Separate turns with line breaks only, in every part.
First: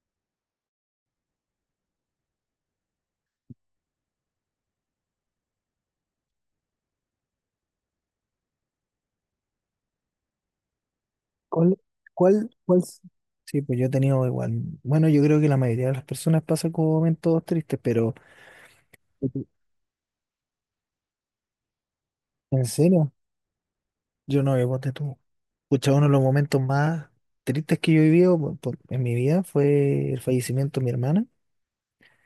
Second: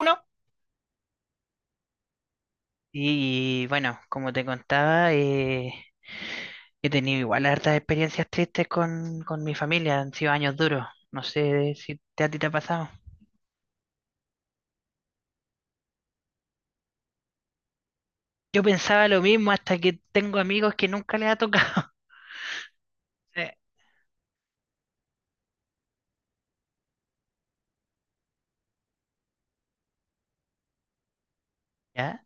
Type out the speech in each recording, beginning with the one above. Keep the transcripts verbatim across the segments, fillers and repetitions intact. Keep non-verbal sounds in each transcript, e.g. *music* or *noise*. Uno. Y bueno, como te contaba, eh, he tenido igual hartas experiencias tristes con, con mi familia, han sido años duros, no sé
¿Cuál,
si te, a ti te ha
cuál, cuál?
pasado.
s- Sí, pues yo he tenido igual. Bueno, yo creo que la mayoría de las personas pasan como momentos tristes, pero
Yo pensaba lo mismo hasta que tengo amigos que nunca les ha tocado.
en serio,
*laughs* Eh,
yo no, yo ponte tú. Escucha, uno de los momentos más tristes que yo he vivido por- por- en mi vida fue el fallecimiento de mi hermana,
¿Ya?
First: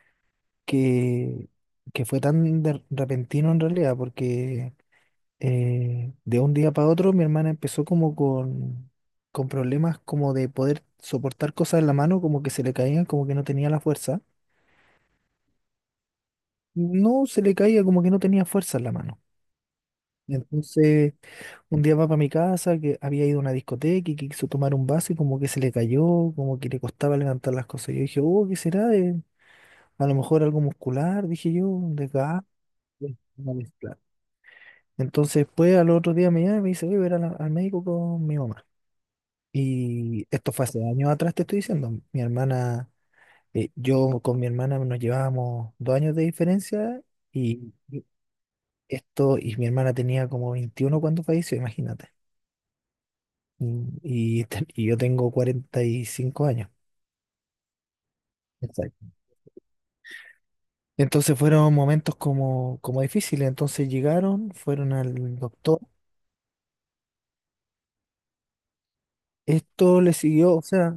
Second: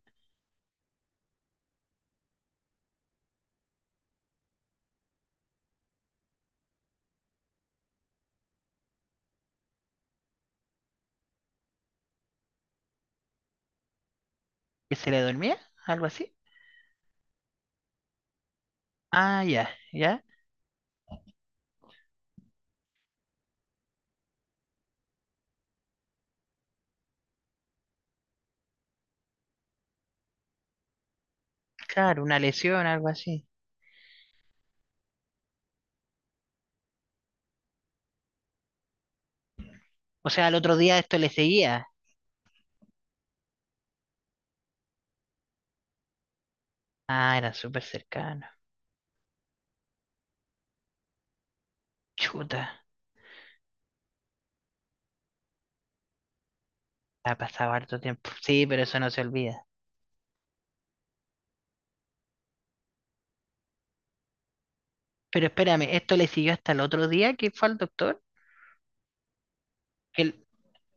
que, que fue tan de- repentino en realidad, porque eh, de un día para otro mi hermana empezó como con, con problemas como de poder soportar cosas en la mano, como que se le caían, como que no tenía la fuerza.
¿Que se le dormía? ¿Algo así?
No se le caía como que no tenía fuerza en la mano.
Ah, ya, ya.
Entonces, un día va para mi casa, que había ido a una discoteca y que quiso tomar un vaso y como que se le cayó, como que le costaba levantar las cosas. Yo dije, oh, ¿qué será? De- a lo mejor algo muscular, dije yo, un
Claro, una
desgaste,
lesión, algo así.
una mezcla. Entonces, después, al otro día me llama y me dice, voy a ver al, al médico con mi mamá. Y
O sea,
esto
al
fue
otro
hace
día
años
esto le
atrás, te estoy
seguía.
diciendo. Mi hermana, eh, yo con mi hermana nos llevábamos dos años de diferencia.
Ah, era
Y
súper cercano.
esto, y mi hermana tenía como veintiuno cuando falleció, imagínate.
Chuta,
Y, y te- y yo tengo cuarenta y cinco años.
ha pasado harto tiempo. Sí, pero eso no
Exacto.
se olvida.
Entonces fueron momentos como, como difíciles. Entonces llegaron, fueron al
Pero
doctor.
espérame, esto le siguió hasta el otro día que fue al doctor.
Esto le
El,
siguió, o sea,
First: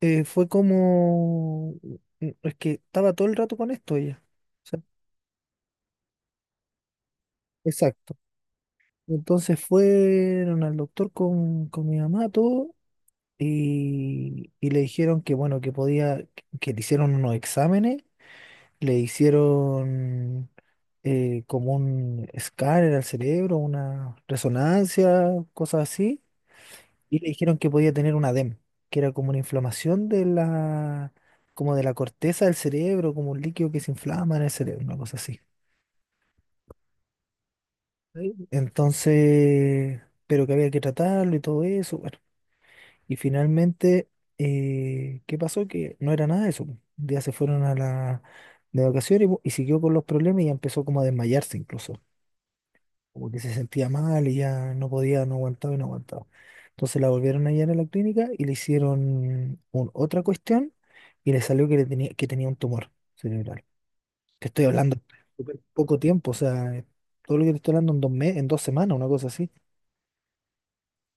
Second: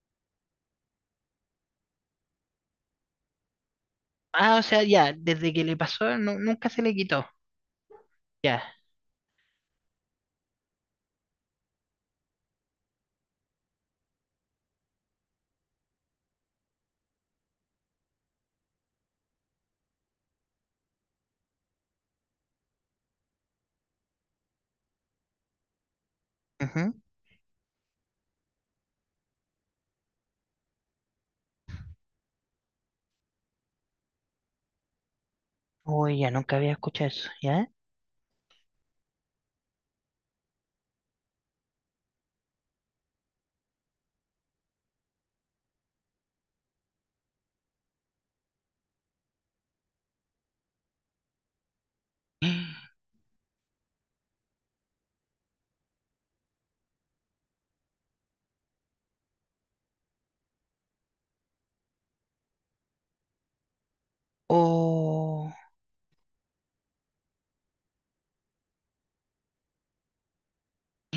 eh, fue como... mm, Es que estaba todo el rato con esto ella.
ah, o
O sea,
sea, ya, desde que le pasó, nu- nunca se le quitó.
exacto.
Ya.
Entonces fueron al doctor con, con mi mamá, todo, y, y le dijeron que, bueno, que podía, que, que le hicieron unos exámenes, le hicieron eh, como un escáner al cerebro, una resonancia, cosas así,
Ujú.
y le dijeron que podía tener un edema, que era como una inflamación de la, como de la corteza del cerebro, como un líquido que se inflama en el cerebro, una cosa así.
Uy, ya nunca había escuchado eso, ¿ya?
Sí. Entonces, pero que había que tratarlo y todo eso, bueno. Y finalmente, eh, ¿qué pasó? Que no era nada de eso. Un día se fueron a la de vacaciones y, bu- y siguió con los problemas y ya empezó como a desmayarse incluso. Como que se sentía mal y ya no podía, no aguantaba y no aguantaba. Entonces la volvieron a llevar a la clínica y le hicieron un- otra cuestión y le salió que, le tenía, que tenía un tumor cerebral. Te estoy hablando
Oh,
súper poco tiempo, o sea, todo lo que te estoy hablando en dos meses, en dos semanas, una cosa así.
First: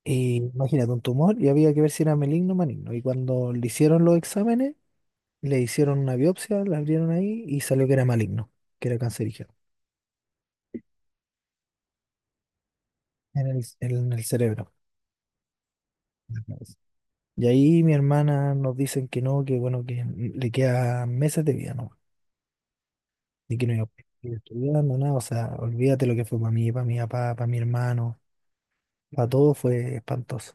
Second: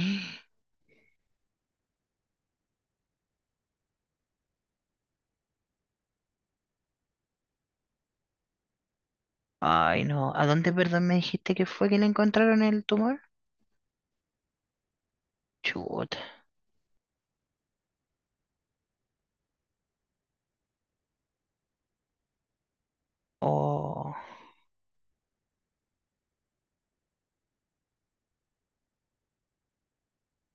Y imagínate, un tumor y había que ver si era maligno o maligno. Y cuando le hicieron los exámenes, le hicieron una biopsia, la abrieron ahí y salió que era maligno, que era cancerígeno
ay, no. ¿A dónde, perdón, me dijiste que fue que le encontraron el tumor?
en el, en el cerebro.
Chuta.
Y ahí mi hermana nos dicen que no, que bueno, que le quedan meses de vida, ¿no? Y que no iba a
Oh,
seguir estudiando, nada, o sea, olvídate lo que fue para mí, para mi papá, para mi hermano, para todo fue espantoso.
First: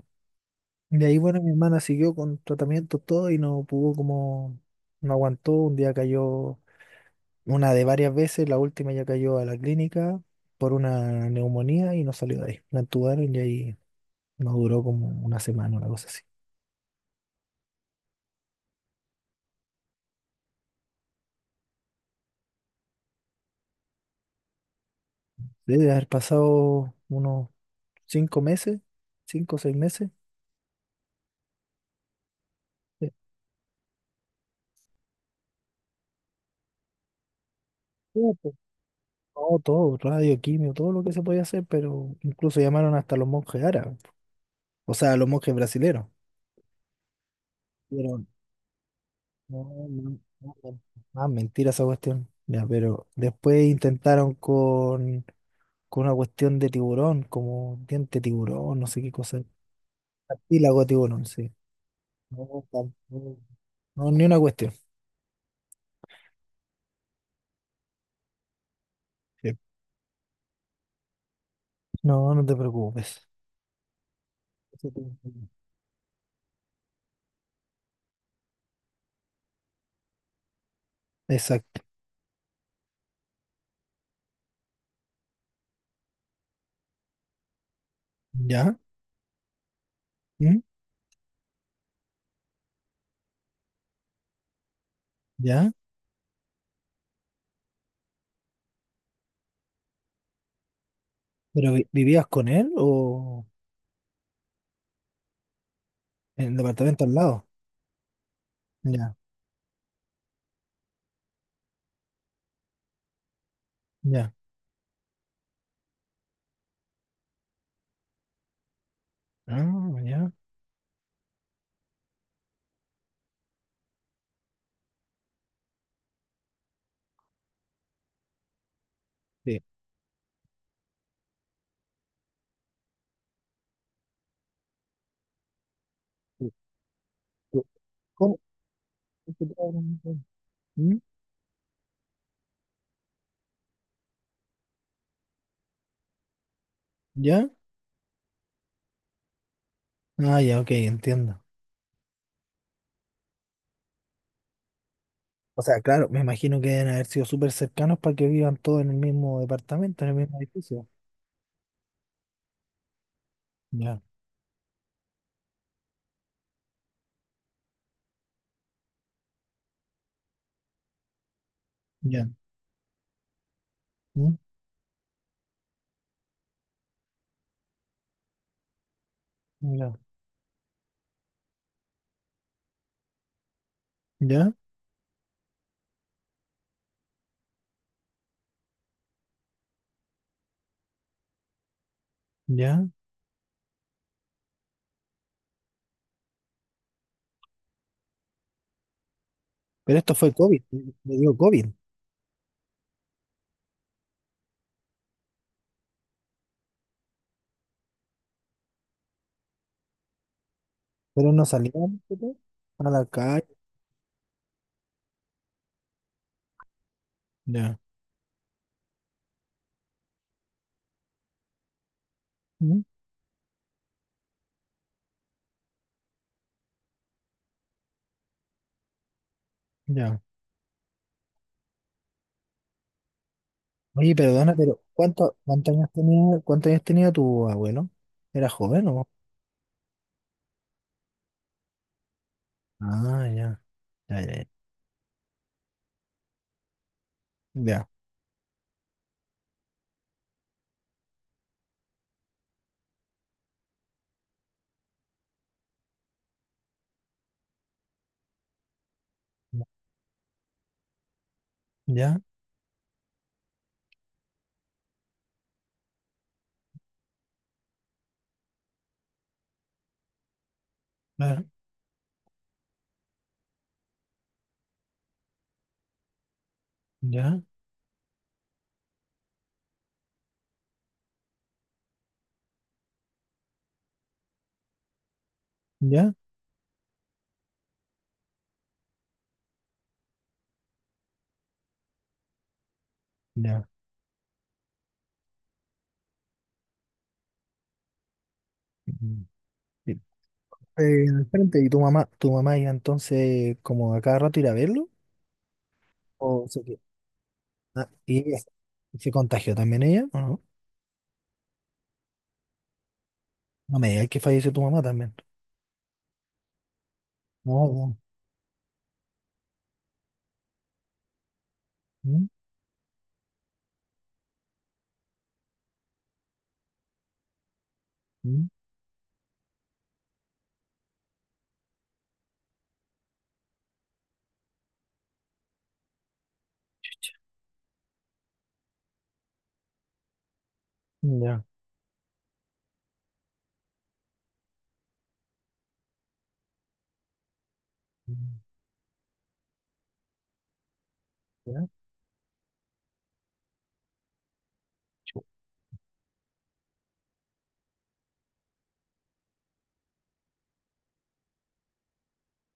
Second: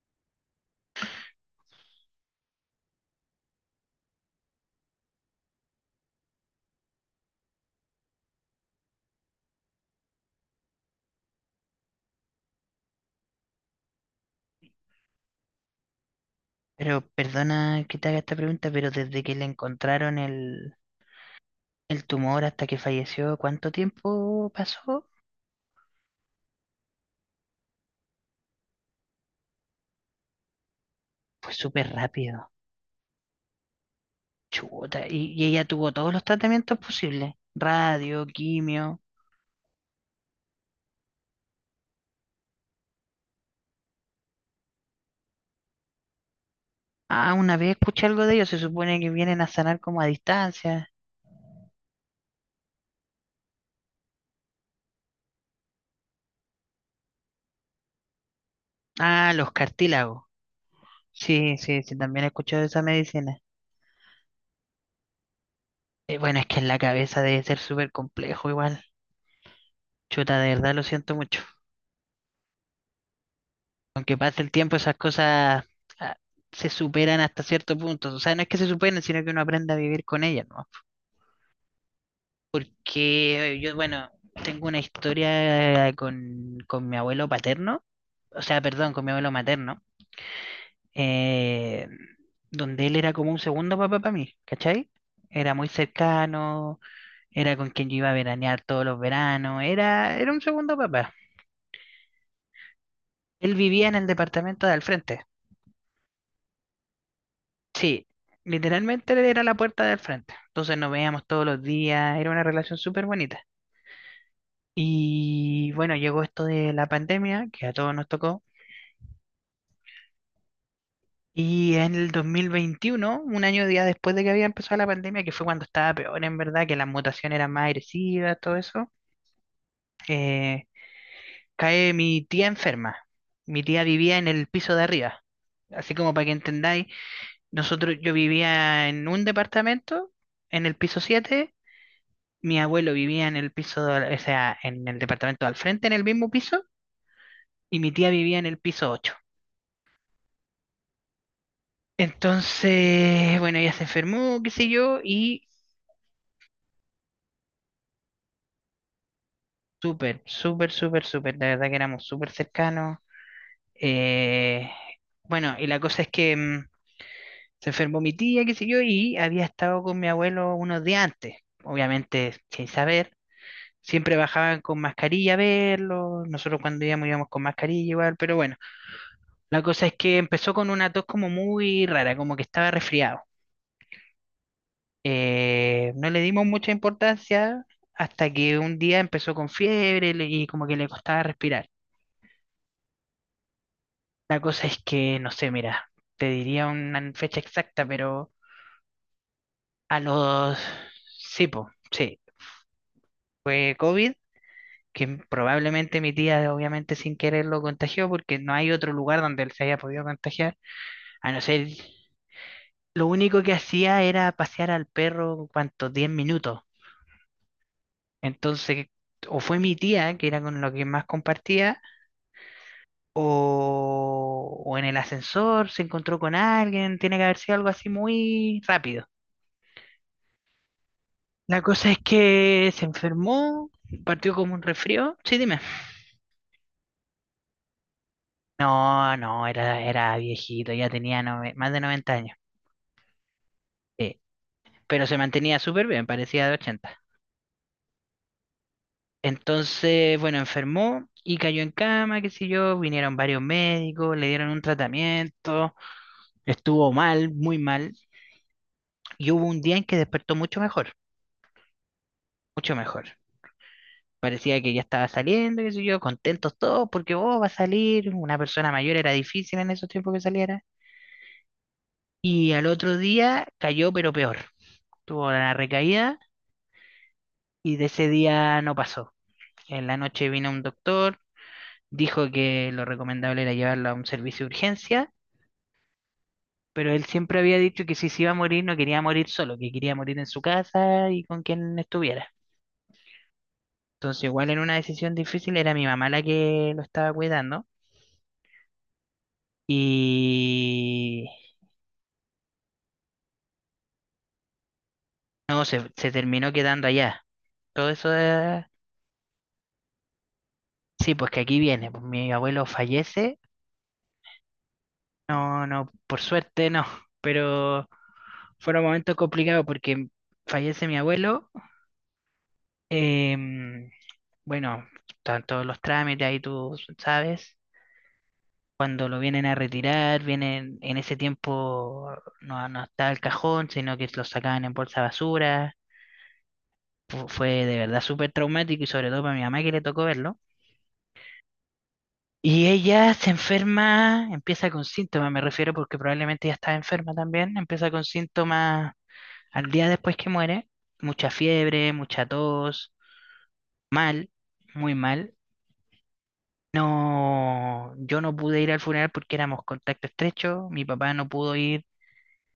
De ahí, bueno, mi hermana siguió con tratamiento todo y no pudo como, no aguantó, un día cayó, una de varias veces, la última ya cayó a la clínica por una neumonía y no salió de ahí. La entubaron y ahí no duró como una semana, una cosa así.
pero perdona que te haga esta pregunta, pero desde que le encontraron el, el tumor hasta que falleció, ¿cuánto tiempo pasó?
Debe haber pasado unos cinco meses, cinco o seis meses.
Fue súper rápido. Chuta, y, y ella tuvo todos los tratamientos posibles, radio,
Estuvo, pues,
quimio.
todo, todo, radio, quimio, todo lo que se podía hacer, pero incluso llamaron hasta los monjes árabes, o sea, los monjes brasileros.
Ah, una vez escuché algo
Pero,
de ellos, se supone que vienen a
no,
sanar como a
no, no, no,
distancia.
más mentira esa cuestión. Ya, pero después intentaron con, con una cuestión de tiburón, como diente de tiburón, no sé qué
Ah,
cosa.
los cartílagos.
Cartílago de tiburón, sí.
Sí, sí, sí, también he escuchado
No,
de esa medicina.
tampoco. No, no, ni una cuestión.
Eh, bueno, es que en la cabeza debe ser súper complejo igual.
Sí.
Chuta, de verdad lo siento mucho.
No, no te preocupes.
Aunque pase el tiempo,
Eso
esas
te-
cosas ah, se superan hasta cierto punto. O sea, no es que se superen, sino que uno aprende a vivir con ellas, ¿no?
Exacto.
Porque eh, yo, bueno, tengo una historia con, con mi abuelo paterno, o sea,
¿Ya?
perdón, con mi abuelo materno,
¿Mm?
eh, donde él era como un segundo papá para mí, ¿cachai? Era muy
¿Ya?
cercano, era con quien yo iba a veranear todos los veranos, era, era un segundo papá.
¿Pero vi- vivías con él o
Él vivía en el departamento de al frente,
en el departamento al lado?
sí, literalmente
Ya,
era la puerta del frente, entonces nos veíamos todos los días, era una relación súper bonita.
ya.
Y bueno, llegó esto de la pandemia, que a todos nos tocó.
Ah, ya.
Y en el dos mil veintiuno, un año día después de que había empezado la pandemia, que fue cuando estaba peor en verdad, que la mutación era más agresiva, todo eso,
Sí.
eh, cae mi tía enferma. Mi tía vivía en el piso de arriba. Así como para que
Sí,
entendáis,
sí.
nosotros, yo
¿Cómo?
vivía en un departamento, en el
¿Mm?
piso siete. Mi abuelo vivía en el piso, de- o sea, en el departamento al frente, en el mismo piso,
¿Ya?
y mi tía vivía en el piso ocho.
Ah, ya, ok, entiendo.
Entonces, bueno, ella se enfermó, qué sé yo, y.
O sea, claro, me imagino que deben haber sido súper cercanos para que vivan todos en el mismo departamento, en el
Súper,
mismo
súper,
edificio.
súper, súper. La verdad que éramos súper cercanos.
Ya,
Eh, bueno, y la cosa es que mm, se enfermó mi tía, qué sé yo, y había estado con mi abuelo unos días antes,
ya.
obviamente sin saber. Siempre
¿Mm?
bajaban con mascarilla a verlo. Nosotros cuando íbamos íbamos con mascarilla igual, pero bueno, la cosa
Ya,
es que empezó con una tos como muy rara, como que estaba resfriado.
ya,
Eh, no le dimos mucha importancia hasta que un día empezó con fiebre le- y como que le costaba respirar.
ya.
La cosa es que, no sé, mira, te diría una fecha exacta, pero a
Pero esto fue
los...
COVID, le dio
Sí,
COVID,
po, sí, fue COVID, que probablemente mi tía obviamente sin querer lo contagió porque no hay otro lugar donde él se haya podido contagiar,
pero
a no
no
ser...
salieron, ¿sí? A la
Lo único
calle.
que hacía era pasear al perro, ¿cuántos? Diez minutos.
Ya,
Entonces, o fue mi tía, que era con lo que más compartía,
¿mm?
o, o en el ascensor se encontró con alguien, tiene que haber sido algo así muy rápido.
Ya.
La cosa es que se enfermó,
Oye,
partió como
perdona,
un
pero
resfrío. Sí,
¿cuánto,
dime.
cuántos años tenía, cuántos años tenía tu abuelo? ¿Era joven o?
No, no, era, era viejito, ya tenía nove- más de noventa años.
Ah, ya,
Sí,
ya, ya,
pero se mantenía súper bien, parecía de ochenta.
ya,
Entonces, bueno, enfermó y cayó en cama, qué sé yo, vinieron varios médicos, le dieron un tratamiento, estuvo mal, muy mal, y hubo un día en que despertó mucho mejor,
ya,
mucho mejor. Parecía que ya estaba saliendo, qué sé yo, contentos todos, porque oh, va a salir, una persona mayor era difícil en esos tiempos que saliera.
ya,
Y al otro día cayó, pero peor. Tuvo la recaída
ya,
y de ese día no pasó. En la noche vino un doctor, dijo que lo recomendable era llevarlo a un servicio de urgencia,
ya,
pero él siempre había dicho que si se iba a morir no quería morir solo, que quería morir en su casa y con quien estuviera.
ya.
Entonces, igual en una decisión difícil, era mi mamá la que lo estaba cuidando
Mm. Sí. Eh, al
y
frente, ¿y tu mamá, tu mamá iba entonces como a cada rato ir a verlo?
no, se, se
¿O
terminó
se quedó?
quedando allá. Todo
Ah,
eso,
¿y ella se
eh,
se contagió también ella? ¿O no?
sí, pues que aquí viene, pues mi abuelo fallece.
No me digas que falleció tu mamá también.
No, no, por suerte no,
No,
pero
no.
fueron momentos complicados porque fallece mi abuelo.
Mm,
em, bueno, están todos los trámites ahí, tú sabes.
mm,
Cuando lo vienen a retirar, vienen en ese tiempo no, no estaba el cajón, sino que lo sacaban en bolsa de basura. Fu- Fue de verdad súper traumático y sobre todo para mi mamá que le tocó verlo.
ya,
Y ella se enferma, empieza con síntomas, me refiero porque probablemente ya estaba enferma también, empieza con
mm,
síntomas. Al día después que muere, mucha
ya,
fiebre, mucha tos, mal, muy
chu,
mal. No, yo no pude ir al funeral porque éramos contacto estrecho, mi papá no pudo ir,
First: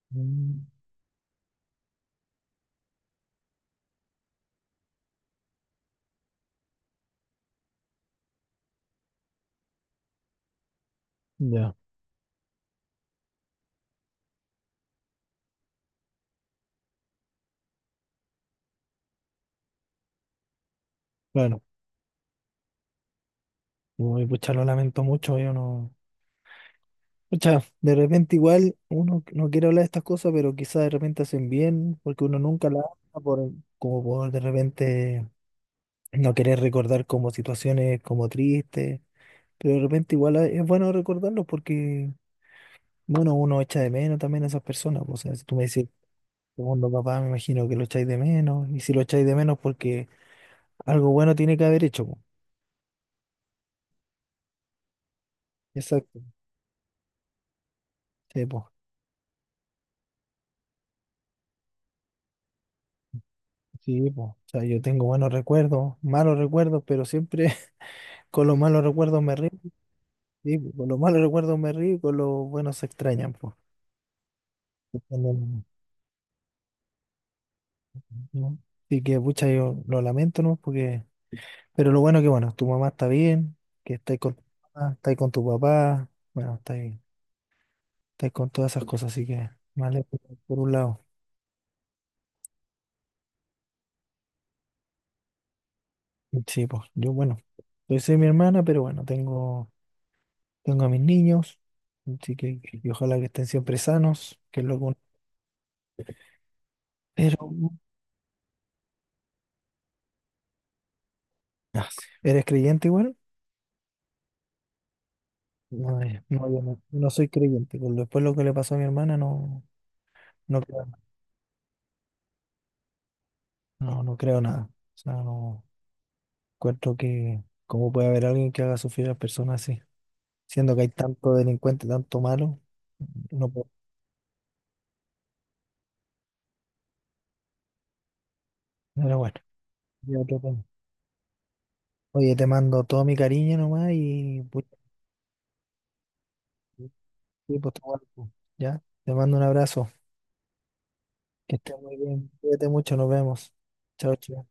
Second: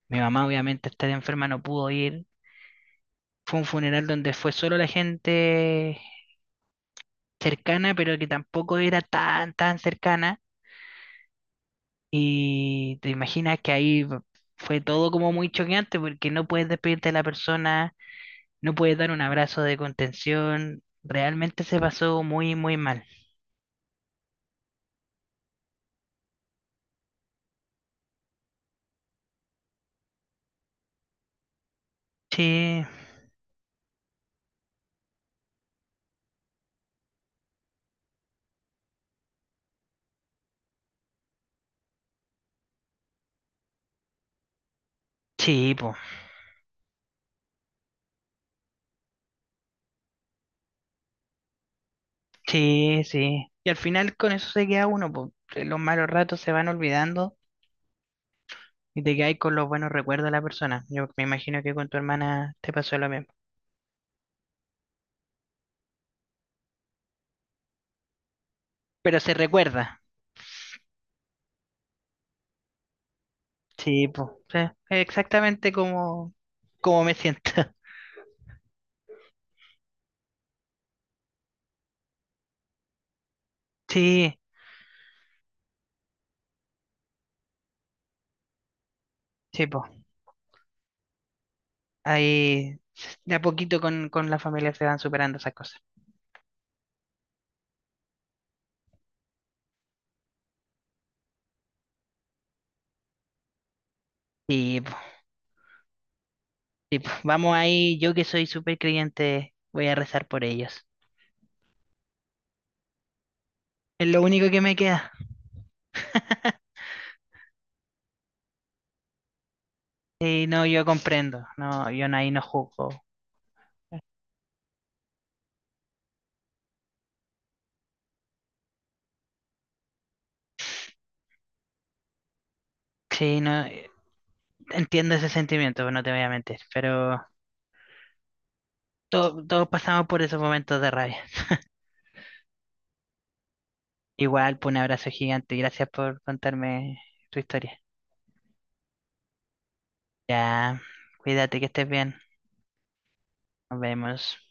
mi mamá
mm,
obviamente estar enferma no pudo ir. Fue un funeral donde fue solo la gente cercana, pero que tampoco era tan, tan cercana.
ya.
Y te imaginas que ahí fue todo como muy choqueante porque no puedes despedirte de la persona, no puedes dar un abrazo de contención.
Bueno,
Realmente se pasó muy, muy mal.
uy, pucha, lo lamento mucho, yo no. Pucha, de repente igual uno no quiere hablar de estas cosas, pero quizás de repente hacen bien, porque uno nunca la
Sí,
habla por, como por de repente no querer recordar como situaciones como tristes, pero de repente igual es bueno recordarlo porque, bueno, uno echa de menos también a esas personas, pues, o sea, si tú me
sí,
dices,
po.
segundo papá, me imagino que lo echáis de menos, y si lo echáis de menos porque algo bueno tiene que haber hecho, po.
Sí, sí. Y al final con eso se queda uno, po. Eh, Los malos
Exacto,
ratos se van olvidando
sí, po.
y te quedas con los buenos recuerdos de la persona. Yo me imagino que con tu hermana te pasó lo mismo.
Sí, po. O sea, yo tengo buenos recuerdos, malos recuerdos, pero siempre *laughs* con los malos
Pero
recuerdos
se
me río.
recuerda.
Sí, pues, con los malos recuerdos me río y con los buenos se extrañan, pues.
Sí, po. Sí,
Cuando...
exactamente como, como me siento. *laughs*
¿no? Así que, pucha, yo lo lamento, ¿no? Porque, pero lo bueno que, bueno, tu mamá está bien, que estáis con
Sí,
tu mamá, estáis con tu papá, bueno, estáis, estáis con todas esas cosas, así que,
sí, po.
vale, por un lado.
Ahí s- de a poquito con, con la familia se van superando esas cosas.
Sí, pues, yo, bueno, yo soy mi hermana, pero bueno, tengo, tengo a mis niños, así que, y ojalá que estén siempre sanos, que es lo
Sí,
que
po.
uno...
Sí, po.
Pero,
Vamos ahí, yo que soy súper creyente, voy a rezar por ellos.
ah, sí. ¿Eres creyente igual?
Es lo único que me queda.
No, eh, no,
*laughs*
yo no, no soy creyente. Con Después lo que le pasó a mi hermana, no,
Sí,
no
no, yo
creo,
comprendo. No, yo no- ahí no juzgo.
no, no creo nada. O sea, no encuentro que cómo puede haber alguien que haga sufrir a las personas así, siendo que hay tanto delincuente, tanto malo,
Sí,
no
no,
puedo.
eh, entiendo ese sentimiento, no te voy a mentir. Pero
Pero bueno,
to- todos pasamos
ya
por
otro
esos
tema.
momentos de rabia.
Oye, te mando todo mi cariño nomás y
Igual,
pues,
pues un abrazo gigante. Gracias por
sí,
contarme tu
sí, pues,
historia.
te guardo, ¿ya? Te mando un abrazo.
Ya,
Que
cuídate que
estés
estés
muy
bien.
bien. Cuídate mucho, nos vemos.
Nos
Chao,
vemos.
chao.